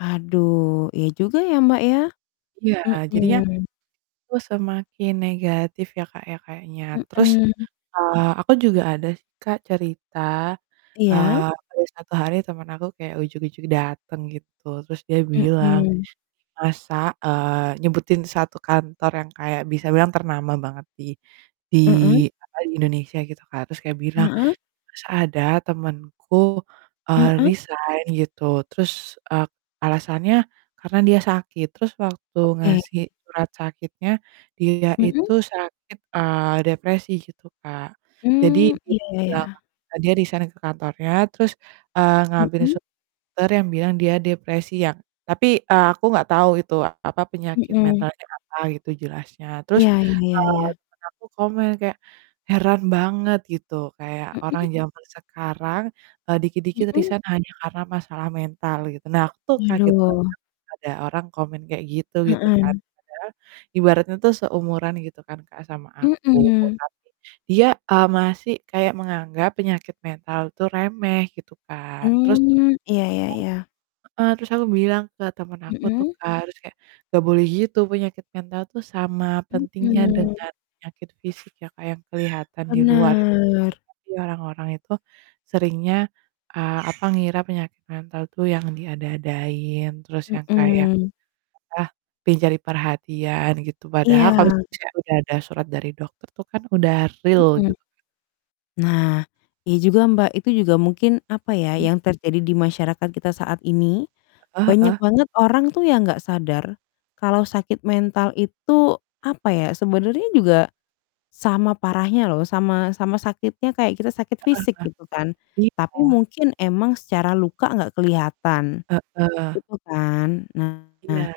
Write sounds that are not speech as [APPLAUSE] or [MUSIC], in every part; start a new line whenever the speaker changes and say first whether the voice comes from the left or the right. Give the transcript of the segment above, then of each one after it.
left: Aduh, iya juga ya, Mbak ya,
right: Iya, jadinya,
left: mhm.
right: aku semakin negatif ya, Kak, ya kayaknya, terus,
left: Mhm.
right: eee, aku juga ada sih, Kak, cerita,
left: Iya.
right: eee, ada 1 hari temen aku kayak ujug-ujug dateng gitu terus dia bilang,
left: Mhm.
right: masak, eee, nyebutin 1 kantor yang kayak bisa bilang ternama banget di di
left: Mhm.
right: apa di Indonesia gitu, Kak, terus kayak bilang,
left: Heeh.
right: masa ada temenku, eee,
left: Heeh.
right: resign gitu, terus, eee, alasannya karena dia sakit, terus waktu ngasih
left: Oke.
right: surat sakitnya, dia
left: Mhm.
right: itu sakit, eee, depresi gitu, Kak. Jadi
left: Mmm, iya, ya ya.
right: [UNINTELLIGIBLE] dia resign ke kantornya terus, eee, ngambil
left: Mhm.
right: surat dokter yang bilang dia depresi yang tapi, eee, aku nggak tau itu apa penyakit
left: Mhm.
right: mentalnya apa gitu jelasnya, terus,
left: Iya, ya ya
right: eee,
left: ya.
right: temen aku komen kayak, "Heran banget," gitu, kayak, "orang
left: Mhm.
right: zaman sekarang, eee, dikit-dikit
left: Mhm.
right: resign hanya karena masalah mental," gitu. Nah aku tuh kaget banget
left: Aduh.
right: ada orang komen kayak gitu, gitu kan,
left: Heeh.
right: padahal ibaratnya tuh seumuran gitu kan, Kak, sama aku
left: Mhm.
right: tapi dia, eee, masih kayak menganggap penyakit mental tuh remeh gitu kan terus
left: Mmm, iya iya iya.
right: [UNINTELLIGIBLE] Heeh, terus aku bilang ke temen aku tuh,
left: Mhm.
right: Kak, terus kayak, "Gak boleh gitu, penyakit mental tuh sama pentingnya
left: Mhm.
right: dengan penyakit fisik," ya Kak yang kelihatan di luar gitu,
left: Benar.
right: tapi orang-orang itu seringnya, eee, apa ngira penyakit mental tuh yang diada-adain terus yang kayak,
left: Mhm.
right: ah, pingin cari perhatian gitu padahal
left: Iya.
right: kalau misalnya udah ada surat dari dokter tuh kan udah real
left: Mhm.
right: gitu kan.
left: Nah, iya juga, Mbak itu juga mungkin apa ya,
right: Mhm.
left: yang terjadi di masyarakat kita saat ini,
right: Heeh
left: banyak
right: heeh.
left: banget orang tuh yang nggak sadar, kalau sakit mental itu, apa ya, sebenernya juga, sama parahnya loh sama-sama sakitnya kayak kita sakit
right: Heeh
left: fisik, gitu kan.
right: heeh, iya.
left: Tapi mungkin emang secara luka nggak kelihatan.
right: Heeh.
left: Gitu kan. Nah,
right: Iya.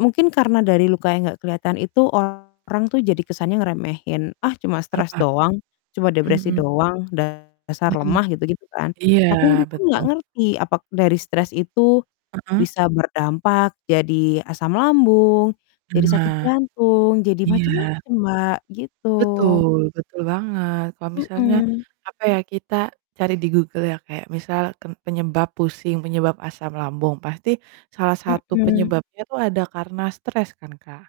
left: mungkin karena dari luka yang nggak kelihatan itu orang tuh jadi kesannya ngeremehin, "Ah, cuma
right: Heeh,
left: stres doang, cuma depresi
right: mhm.
left: doang, dasar
right: Mhm,
left: lemah," gitu gitu kan.
right: iya
left: Tapi mereka nggak
right: betul.
left: ngerti apakah dari stres itu,
right: Heeh.
left: bisa berdampak jadi asam lambung, jadi sakit
right: Nah,
left: jantung, jadi
right: iya.
left: macam-macam, Mbak, gitu.
right: Betul, betul banget, kalau misalnya,
left: Mhm.
right: apa ya, kita cari di Google ya kayak misal ten penyebab pusing, penyebab asam lambung, pasti salah satu
left: Mhm.
right: penyebabnya itu ada karena stres kan, Kak.